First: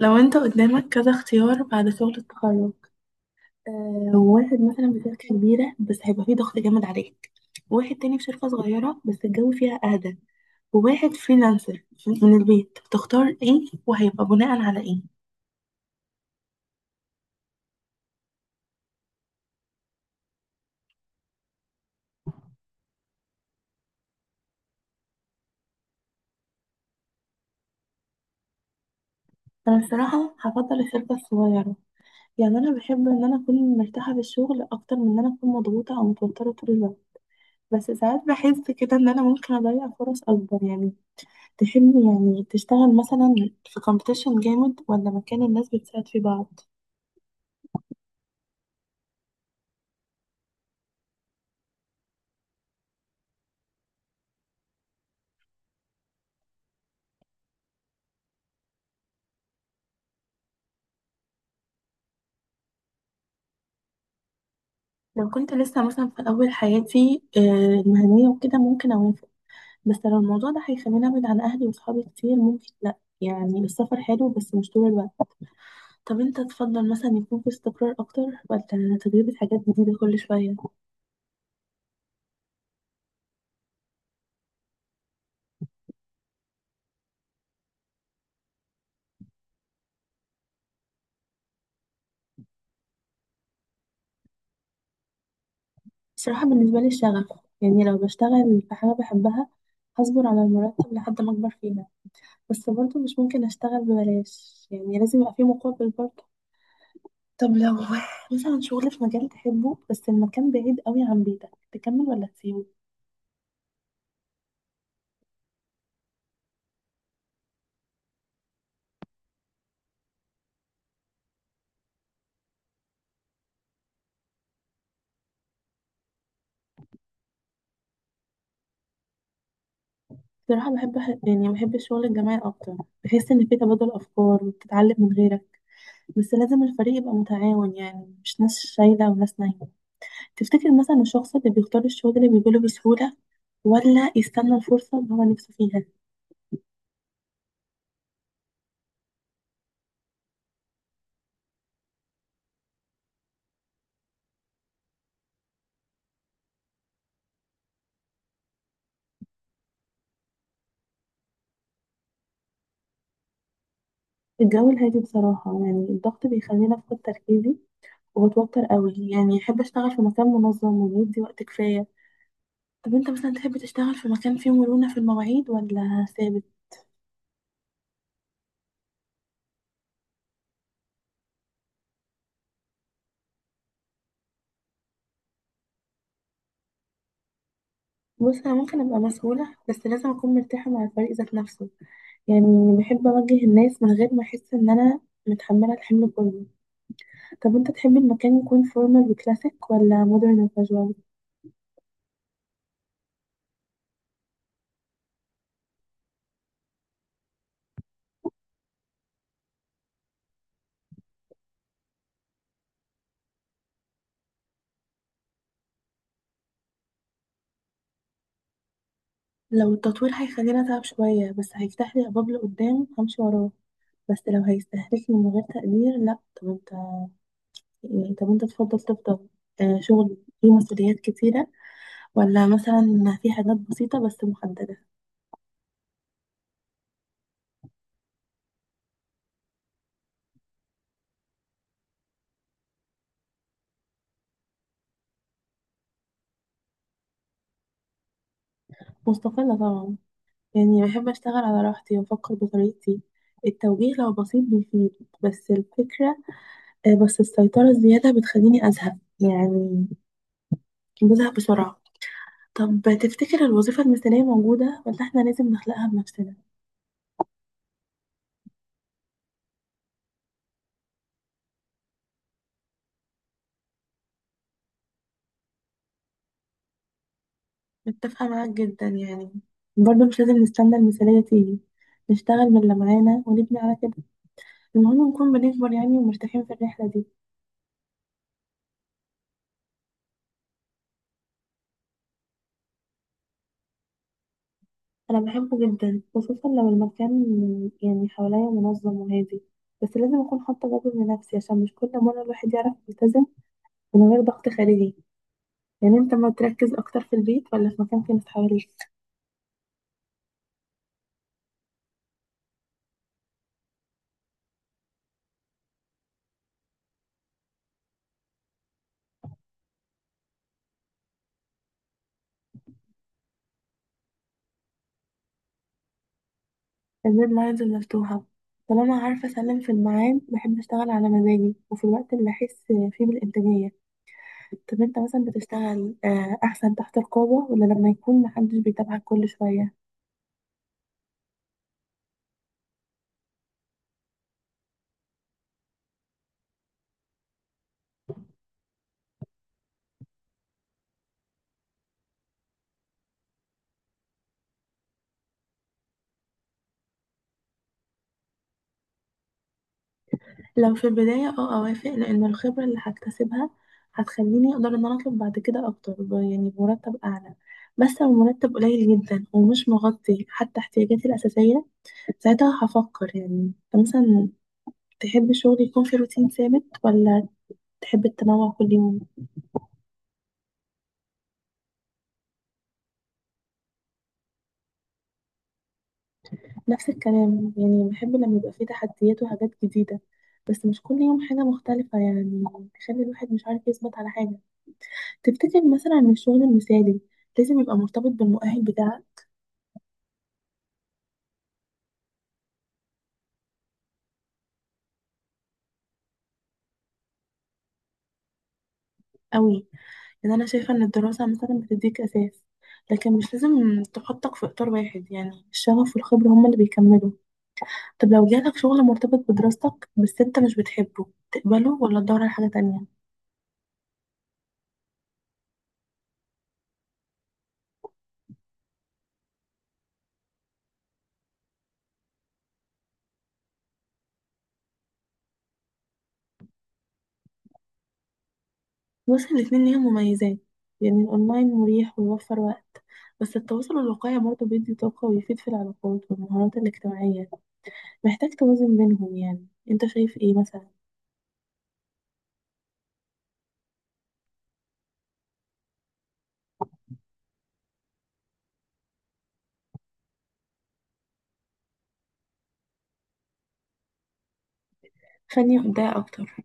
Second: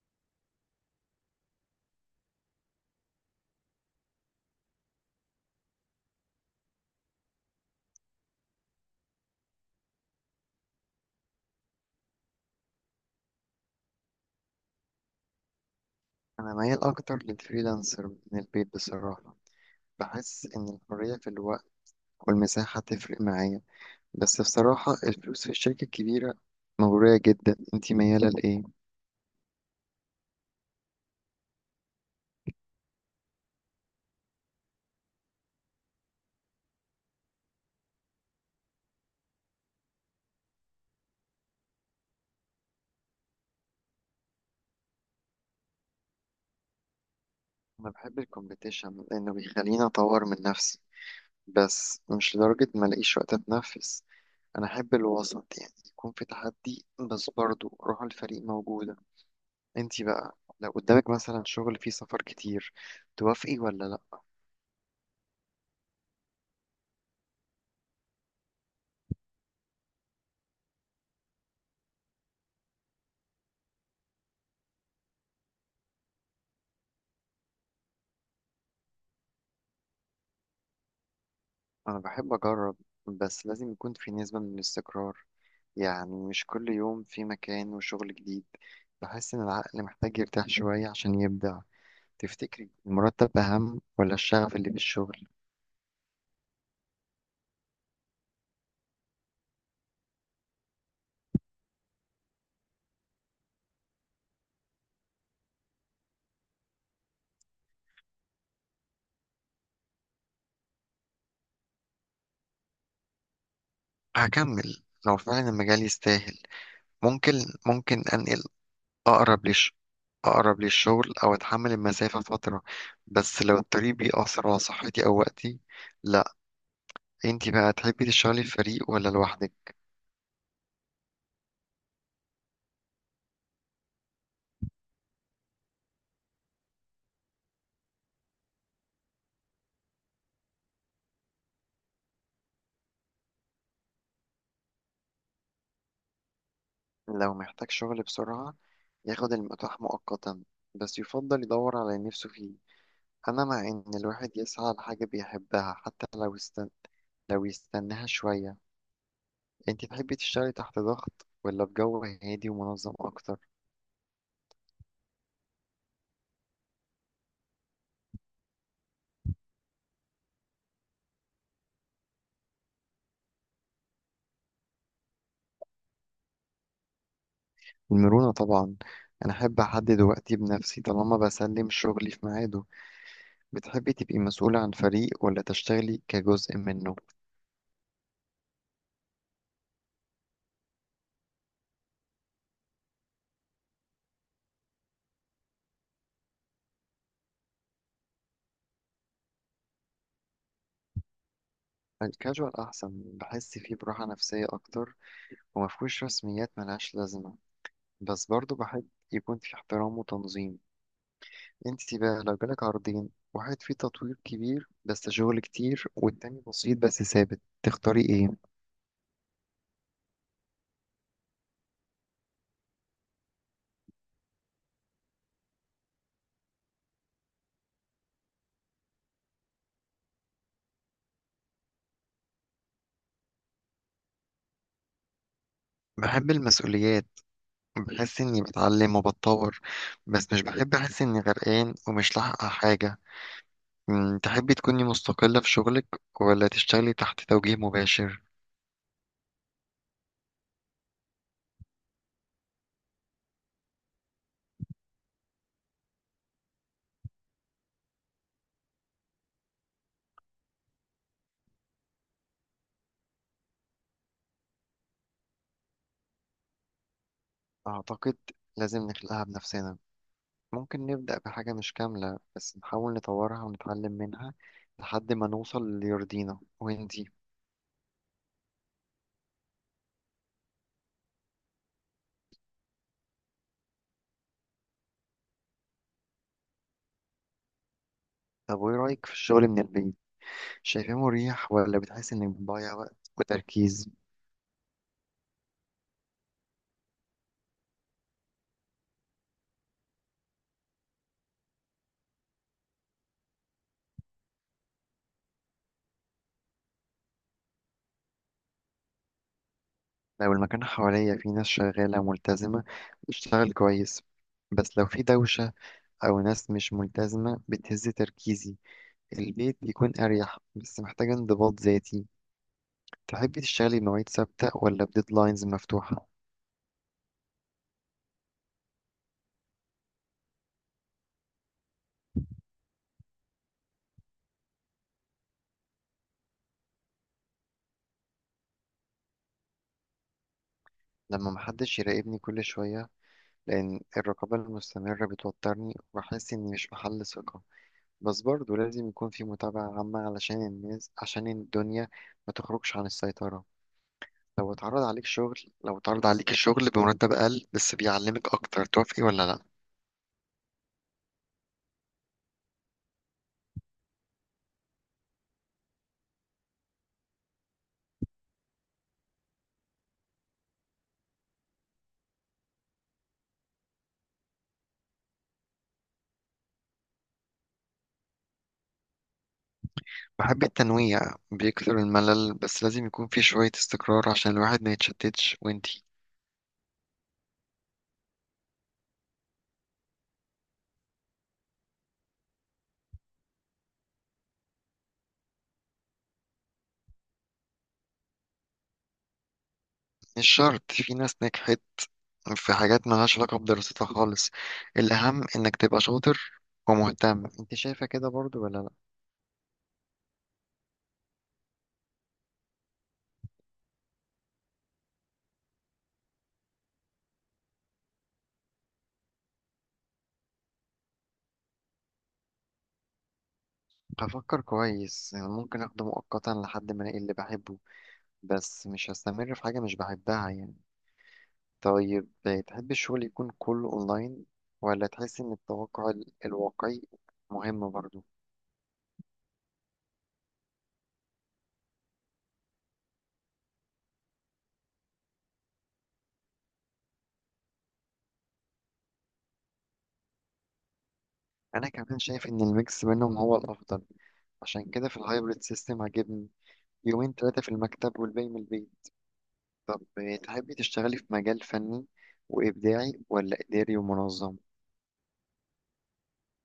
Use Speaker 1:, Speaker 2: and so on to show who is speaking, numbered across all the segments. Speaker 1: لو انت قدامك كذا اختيار بعد شغل التخرج. آه واحد مثلا في شركة كبيرة بس هيبقى فيه ضغط جامد عليك، وواحد تاني في شركة صغيرة بس الجو فيها أهدى، وواحد فريلانسر من البيت. تختار ايه وهيبقى بناء على ايه؟
Speaker 2: أنا ميال أكتر للفريلانسر من البيت بصراحة. بحس إن الحرية في الوقت والمساحة تفرق معايا، بس بصراحة الفلوس في الشركة الكبيرة مغرية جدا. انتي ميالة لإيه؟
Speaker 1: انا الصراحة هفضل الشركة الصغيرة، يعني انا بحب ان انا اكون مرتاحة في الشغل اكتر من ان انا اكون مضغوطة او متوترة طول الوقت. بس ساعات بحس كده ان انا ممكن اضيع فرص اكبر يعني. تحب يعني تشتغل مثلا في كومبيتيشن جامد ولا مكان الناس بتساعد في بعض؟
Speaker 2: أنا بحب الكومبيتيشن لأنه بيخليني أطور من نفسي، بس مش لدرجة ما ألاقيش وقت أتنفس. أنا أحب الوسط، يعني يكون في تحدي بس برضه روح الفريق موجودة. انتي بقى لو قدامك مثلا شغل فيه سفر كتير، توافقي ولا لأ؟
Speaker 1: لو كنت لسه مثلا في أول حياتي المهنية وكده ممكن أوافق، بس لو الموضوع ده هيخليني أبعد عن أهلي وصحابي كتير ممكن لأ، يعني السفر حلو بس مش طول الوقت. طب أنت تفضل مثلا يكون في استقرار أكتر ولا تجربة حاجات جديدة كل شوية؟
Speaker 2: أنا بحب أجرب، بس لازم يكون في نسبة من الاستقرار، يعني مش كل يوم في مكان وشغل جديد. بحس إن العقل محتاج يرتاح شوية عشان يبدع. تفتكري المرتب أهم ولا الشغف اللي في الشغل؟
Speaker 1: بصراحة بالنسبة لي الشغف، يعني لو بشتغل في حاجة بحبها هصبر على المرتب لحد ما أكبر فيها، بس برضه مش ممكن أشتغل ببلاش، يعني لازم يبقى في مقابل برضه. طب لو مثلا شغل في مجال تحبه بس المكان بعيد قوي عن بيتك، تكمل ولا تسيبه؟
Speaker 2: هكمل لو فعلا المجال يستاهل. ممكن ممكن أنقل أقرب ليش، أقرب للشغل أو أتحمل المسافة فترة، بس لو الطريق بيأثر على صحتي أو وقتي، لأ. أنتي بقى تحبي تشتغلي في فريق ولا لوحدك؟
Speaker 1: بصراحة بحب، يعني بحب الشغل الجماعي أكتر، بحس إن في تبادل أفكار وبتتعلم من غيرك، بس لازم الفريق يبقى متعاون، يعني مش ناس شايلة وناس نايمة. تفتكر مثلا الشخص اللي بيختار الشغل اللي بيجيله بسهولة ولا يستنى الفرصة اللي هو نفسه فيها؟
Speaker 2: لو محتاج شغل بسرعة، ياخد المتاح مؤقتا بس يفضل يدور على اللي نفسه فيه. أنا مع إن الواحد يسعى لحاجة بيحبها حتى لو يستناها شوية. أنت تحبي تشتغلي تحت ضغط ولا بجو هادي ومنظم أكتر؟
Speaker 1: الجو الهادي بصراحة، يعني الضغط بيخليني أفقد تركيزي وبتوتر قوي، يعني أحب أشتغل في مكان منظم وبيدي وقت كفاية. طب انت مثلا تحب تشتغل في مكان فيه مرونة في المواعيد ولا ثابت؟
Speaker 2: المرونة طبعا، أنا أحب أحدد وقتي بنفسي طالما بسلم شغلي في ميعاده. بتحبي تبقي مسؤولة عن فريق ولا تشتغلي كجزء منه؟
Speaker 1: بص انا ممكن ابقى مسؤولة بس لازم اكون مرتاحة مع الفريق ذات نفسه، يعني بحب اوجه الناس من غير ما احس ان انا متحملة الحمل كله. طب انت تحب المكان يكون فورمال وكلاسيك ولا مودرن وكاجوال؟
Speaker 2: الكاجوال أحسن، بحس فيه براحة نفسية أكتر ومفهوش رسميات ملهاش لازمة، بس برضو بحب يكون في احترام وتنظيم. انت بقى لو جالك عرضين، واحد فيه تطوير كبير بس شغل كتير والتاني بسيط بس ثابت، تختاري ايه؟
Speaker 1: لو التطوير هيخليني اتعب شوية بس هيفتح لي ابواب لقدام همشي وراه، بس لو هيستهلكني من غير تقدير لا. طب انت، يعني طب انت تفضل شغل فيه مسؤوليات كتيرة، ولا مثلا في حاجات بسيطة بس محددة؟
Speaker 2: بحب المسؤوليات، بحس اني بتعلم وبتطور، بس مش بحب احس اني غرقان ومش لاحقة على حاجة. تحبي تكوني مستقلة في شغلك ولا تشتغلي تحت توجيه مباشر؟
Speaker 1: مستقلة طبعا، يعني بحب أشتغل على راحتي وأفكر بطريقتي. التوجيه لو بسيط بيفيد، بس الفكرة بس السيطرة الزيادة بتخليني أزهق، يعني بزهق بسرعة. طب تفتكر الوظيفة المثالية موجودة ولا إحنا لازم نخلقها بنفسنا؟
Speaker 2: اعتقد لازم نخلقها بنفسنا. ممكن نبدأ بحاجة مش كاملة بس نحاول نطورها ونتعلم منها لحد ما نوصل اللي يرضينا. وانتي؟
Speaker 1: متفقة معاك جدا، يعني برضه مش لازم نستنى المثالية تيجي، نشتغل من اللي معانا ونبني على كده. المهم نكون بنكبر يعني ومرتاحين في الرحلة دي.
Speaker 2: طب وايه رأيك في الشغل من البيت؟ شايفاه مريح ولا بتحس انك بتضيع وقت وتركيز؟
Speaker 1: أنا بحبه جدا، خصوصا لو المكان يعني حواليا منظم وهادي، بس لازم أكون حاطة جدول لنفسي عشان مش كل مرة الواحد يعرف يلتزم من غير ضغط خارجي. يعني أنت ما تركز أكتر في البيت ولا في مكان فيه ناس حواليك؟
Speaker 2: لو المكان حواليا فيه ناس شغالة ملتزمة بتشتغل كويس، بس لو في دوشة أو ناس مش ملتزمة بتهز تركيزي. البيت بيكون أريح بس محتاج انضباط ذاتي. تحبي تشتغلي بمواعيد ثابتة ولا بديدلاينز مفتوحة؟
Speaker 1: الديدلاينز مفتوحة، طالما عارفة أسلم في الميعاد بحب أشتغل على مزاجي وفي الوقت اللي أحس فيه بالإنتاجية. طب أنت مثلا بتشتغل، أحسن تحت رقابة ولا لما يكون محدش بيتابعك كل شوية؟
Speaker 2: لما محدش يراقبني كل شوية، لأن الرقابة المستمرة بتوترني وبحس إني مش بحل ثقة، بس برضه لازم يكون في متابعة عامة علشان الناس، عشان الدنيا ما تخرجش عن السيطرة. لو اتعرض عليك شغل لو اتعرض عليك الشغل بمرتب أقل بس بيعلمك أكتر، توافقي ولا لأ؟
Speaker 1: لو في البداية اه اوافق، لان الخبرة اللي هكتسبها هتخليني اقدر ان انا اطلب بعد كده اكتر يعني بمرتب اعلى، بس لو مرتب قليل جدا ومش مغطي حتى احتياجاتي الأساسية ساعتها هفكر. يعني أنت مثلا تحب الشغل يكون في روتين ثابت ولا تحب التنوع كل يوم؟
Speaker 2: بحب التنويع، بيكثر الملل، بس لازم يكون في شوية استقرار عشان الواحد ما يتشتتش. وانتي؟
Speaker 1: نفس الكلام، يعني بحب لما يبقى فيه تحديات وحاجات جديدة، بس مش كل يوم حاجة مختلفة يعني تخلي الواحد مش عارف يثبت على حاجة. تفتكر مثلا إن الشغل المثالي لازم يبقى مرتبط بالمؤهل بتاعك؟
Speaker 2: مش شرط، في ناس نجحت في حاجات ملهاش علاقة بدراستها خالص. الأهم إنك تبقى شاطر ومهتم. انت شايفة كده برضو ولا لأ؟
Speaker 1: قوي، لان انا شايفه ان الدراسه مثلا بتديك اساس، لكن مش لازم تحطك في اطار واحد، يعني الشغف والخبره هما اللي بيكملوا. طب لو جالك شغل مرتبط بدراستك بس انت مش بتحبه، تقبله ولا تدور على حاجه تانية؟
Speaker 2: هفكر كويس، يعني ممكن اخده مؤقتا لحد ما الاقي اللي بحبه، بس مش هستمر في حاجة مش بحبها يعني. طيب، تحب الشغل يكون كله اونلاين ولا تحس ان التوقع الواقعي مهم برضو؟
Speaker 1: بس الاتنين ليهم مميزات، يعني الاونلاين مريح ويوفر وقت، بس التواصل الواقعي برضه بيدي طاقه ويفيد في العلاقات والمهارات الاجتماعيه. محتاج توازن بينهم، يعني انت شايف ايه مثلا؟
Speaker 2: انا كمان شايف ان الميكس بينهم هو الافضل، عشان كده في الهايبريد سيستم عاجبني، يومين ثلاثة في المكتب والباقي من البيت. طب تحبي تشتغلي في مجال فني وابداعي ولا اداري ومنظم؟
Speaker 1: خليني في ده اكتر،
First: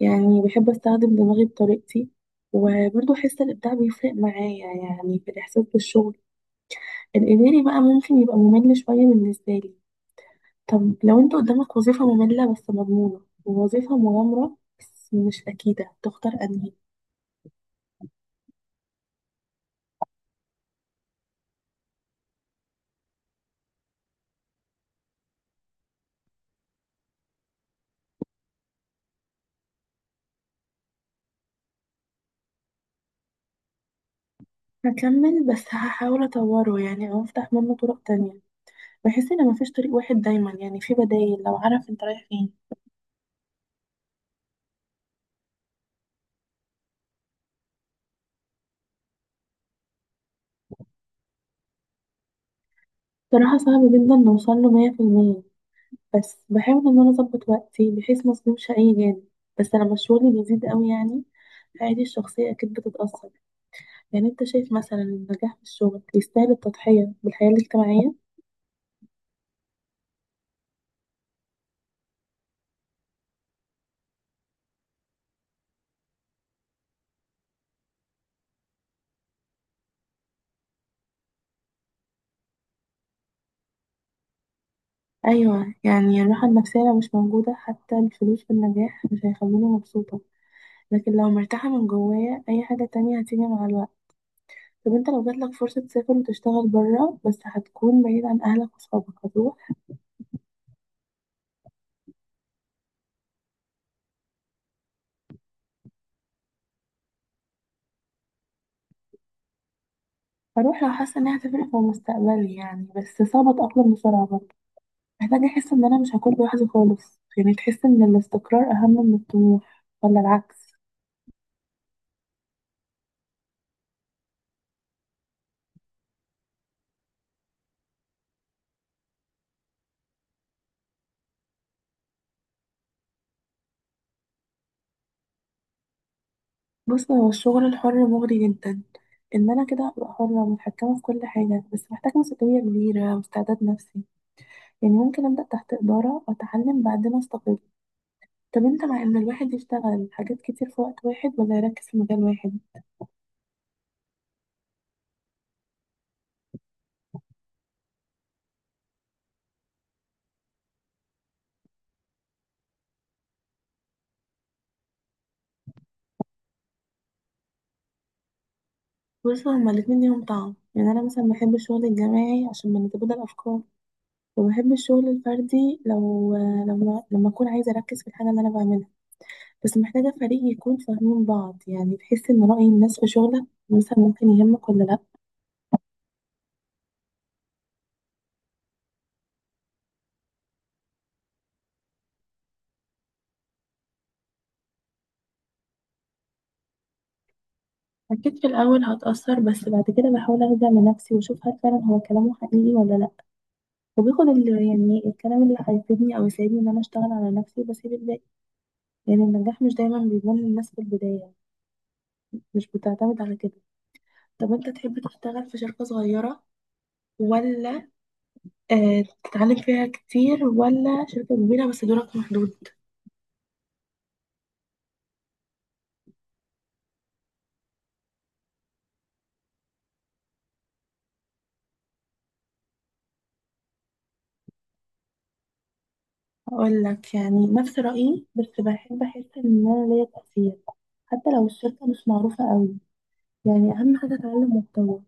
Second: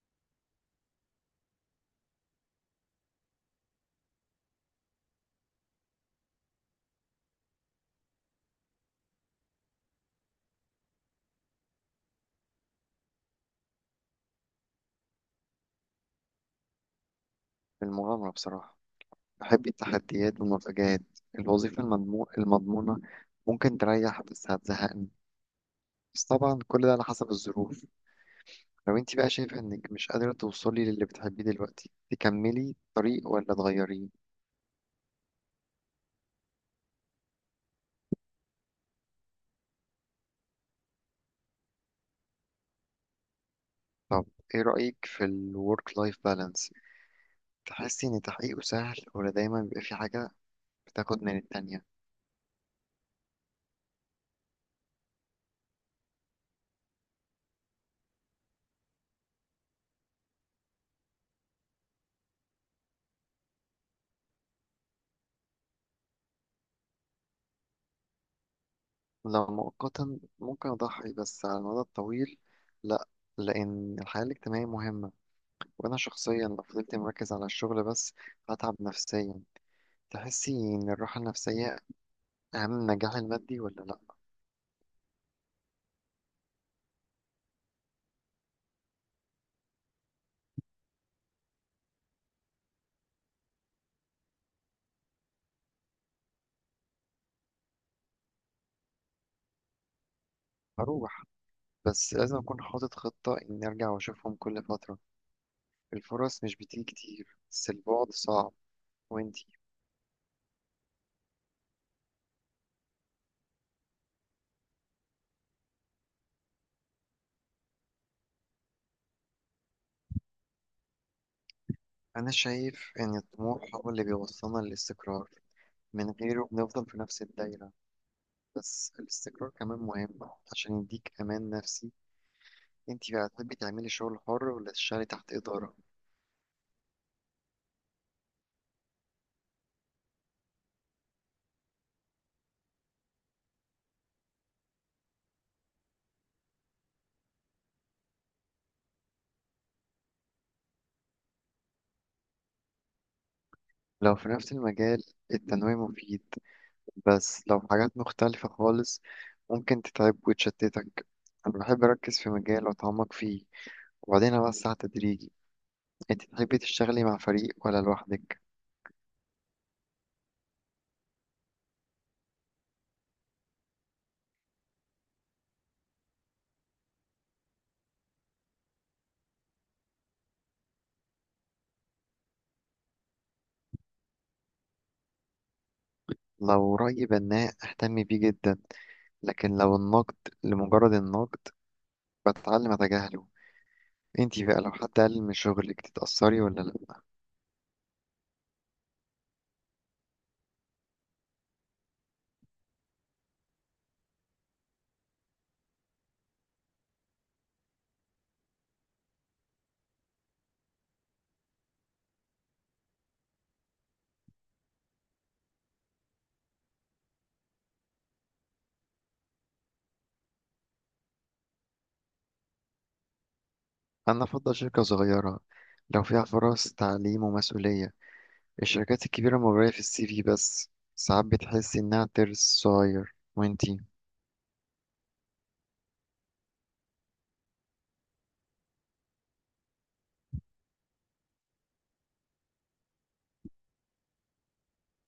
Speaker 1: يعني بحب استخدم دماغي بطريقتي وبرضه احس الابداع بيفرق معايا، يعني في الاحساس بالشغل. الاداري بقى ممكن يبقى ممل شويه بالنسبه لي. طب لو انت قدامك وظيفه ممله بس مضمونه، ووظيفه مغامره بس مش اكيده، تختار انهي؟
Speaker 2: في المغامرة بصراحة، بحب التحديات والمفاجآت. الوظيفة المضمونة ممكن تريح بس هتزهقني، بس طبعا كل ده على حسب الظروف. لو انت بقى شايفة انك مش قادرة توصلي للي بتحبيه دلوقتي، تكملي الطريق ولا تغيريه؟
Speaker 1: هكمل بس هحاول اطوره، يعني او افتح منه طرق تانية. بحس ان مفيش طريق واحد دايما، يعني في بدايل لو عارف انت رايح فين.
Speaker 2: طب ايه رأيك في الورك لايف بالانس؟ تحسي ان تحقيقه سهل ولا دايما بيبقى في حاجة بتاخد من التانية؟
Speaker 1: صراحه صعب جدا نوصل له 100%، بس بحاول ان انا اظبط وقتي بحيث ما اظلمش اي جانب، بس لما الشغل بيزيد قوي يعني حياتي الشخصية اكيد بتتأثر. يعني انت شايف مثلا إن النجاح في الشغل يستاهل التضحية بالحياة الاجتماعية؟
Speaker 2: لو مؤقتا ممكن اضحي، بس على المدى الطويل لا، لان الحياة الاجتماعية مهمة، وأنا شخصيا لو فضلت مركز على الشغل بس هتعب نفسيا. تحسي إن الراحة النفسية أهم من النجاح المادي ولا لأ؟
Speaker 1: ايوه، يعني الراحة النفسية لو مش موجودة حتى الفلوس في النجاح مش هيخلوني مبسوطة، لكن لو مرتاحة من جوايا اي حاجة تانية هتيجي مع الوقت. طب انت لو جاتلك فرصة تسافر وتشتغل بره بس هتكون بعيد عن اهلك وصحابك، هتروح؟
Speaker 2: هروح، بس لازم أكون حاطط خطة إني أرجع وأشوفهم كل فترة. الفرص مش بتيجي كتير بس البعد صعب. وإنتي؟
Speaker 1: هروح لو حاسة انها هتفرق في مستقبلي يعني، بس صعب اتأقلم بسرعة برضه، محتاجة أحس إن أنا مش هكون لوحدي خالص. يعني تحس إن الاستقرار أهم من الطموح ولا العكس؟
Speaker 2: أنا شايف إن الطموح هو اللي بيوصلنا للاستقرار، من غيره بنفضل في نفس الدايرة، بس الاستقرار كمان مهم عشان يديك أمان نفسي. إنتي بقى تحبي تعملي شغل حر ولا تشتغلي تحت إدارة؟
Speaker 1: بص هو الشغل الحر مغري جدا، إن أنا كده هبقى حرة ومتحكمة في كل حاجة، بس محتاجة مسؤولية كبيرة واستعداد نفسي، يعني ممكن أبدأ تحت إدارة وأتعلم بعدين أستقل. طب أنت مع إن الواحد يشتغل حاجات كتير في وقت واحد ولا يركز في مجال واحد؟
Speaker 2: لو في نفس المجال التنويع مفيد، بس لو حاجات مختلفة خالص ممكن تتعب وتشتتك. أنا بحب أركز في مجال وأتعمق فيه وبعدين أوسع تدريجي. أنت تحبي تشتغلي مع فريق ولا لوحدك؟
Speaker 1: بص هما الاتنين ليهم طعم، يعني أنا مثلا بحب الشغل الجماعي عشان بنتبادل أفكار، وبحب الشغل الفردي لو لما لما أكون عايزة أركز في الحاجة اللي أنا بعملها، بس محتاجة فريق يكون فاهمين بعض. يعني تحس إن رأي الناس في شغلك مثلا ممكن يهمك ولا لأ؟
Speaker 2: لو رأي بناء أهتم بيه جدا، لكن لو النقد لمجرد النقد بتعلم أتجاهله. أنت بقى لو حد قلل من شغلك تتأثري ولا لأ؟
Speaker 1: أكيد في الأول هتأثر، بس بعد كده بحاول أرجع لنفسي وأشوف هل فعلا هو كلامه حقيقي ولا لأ، وباخد يعني الكلام اللي هيفيدني أو يساعدني إن أنا أشتغل على نفسي وبسيب الباقي. يعني النجاح مش دايما بيبان للناس في البداية، مش بتعتمد على كده. طب أنت تحب تشتغل في شركة صغيرة ولا تتعلم فيها كتير، ولا شركة كبيرة بس دورك محدود؟
Speaker 2: أنا أفضل شركة صغيرة لو فيها فرص تعليم ومسؤولية. الشركات الكبيرة مغرية في الـ CV بس ساعات بتحسي إنها ترس صغير. وأنتي؟
Speaker 1: هقول لك يعني نفس رأيي، بس بحب أحس إن أنا ليا تأثير حتى لو الشركة مش معروفة قوي، يعني أهم حاجة أتعلم وأتطور.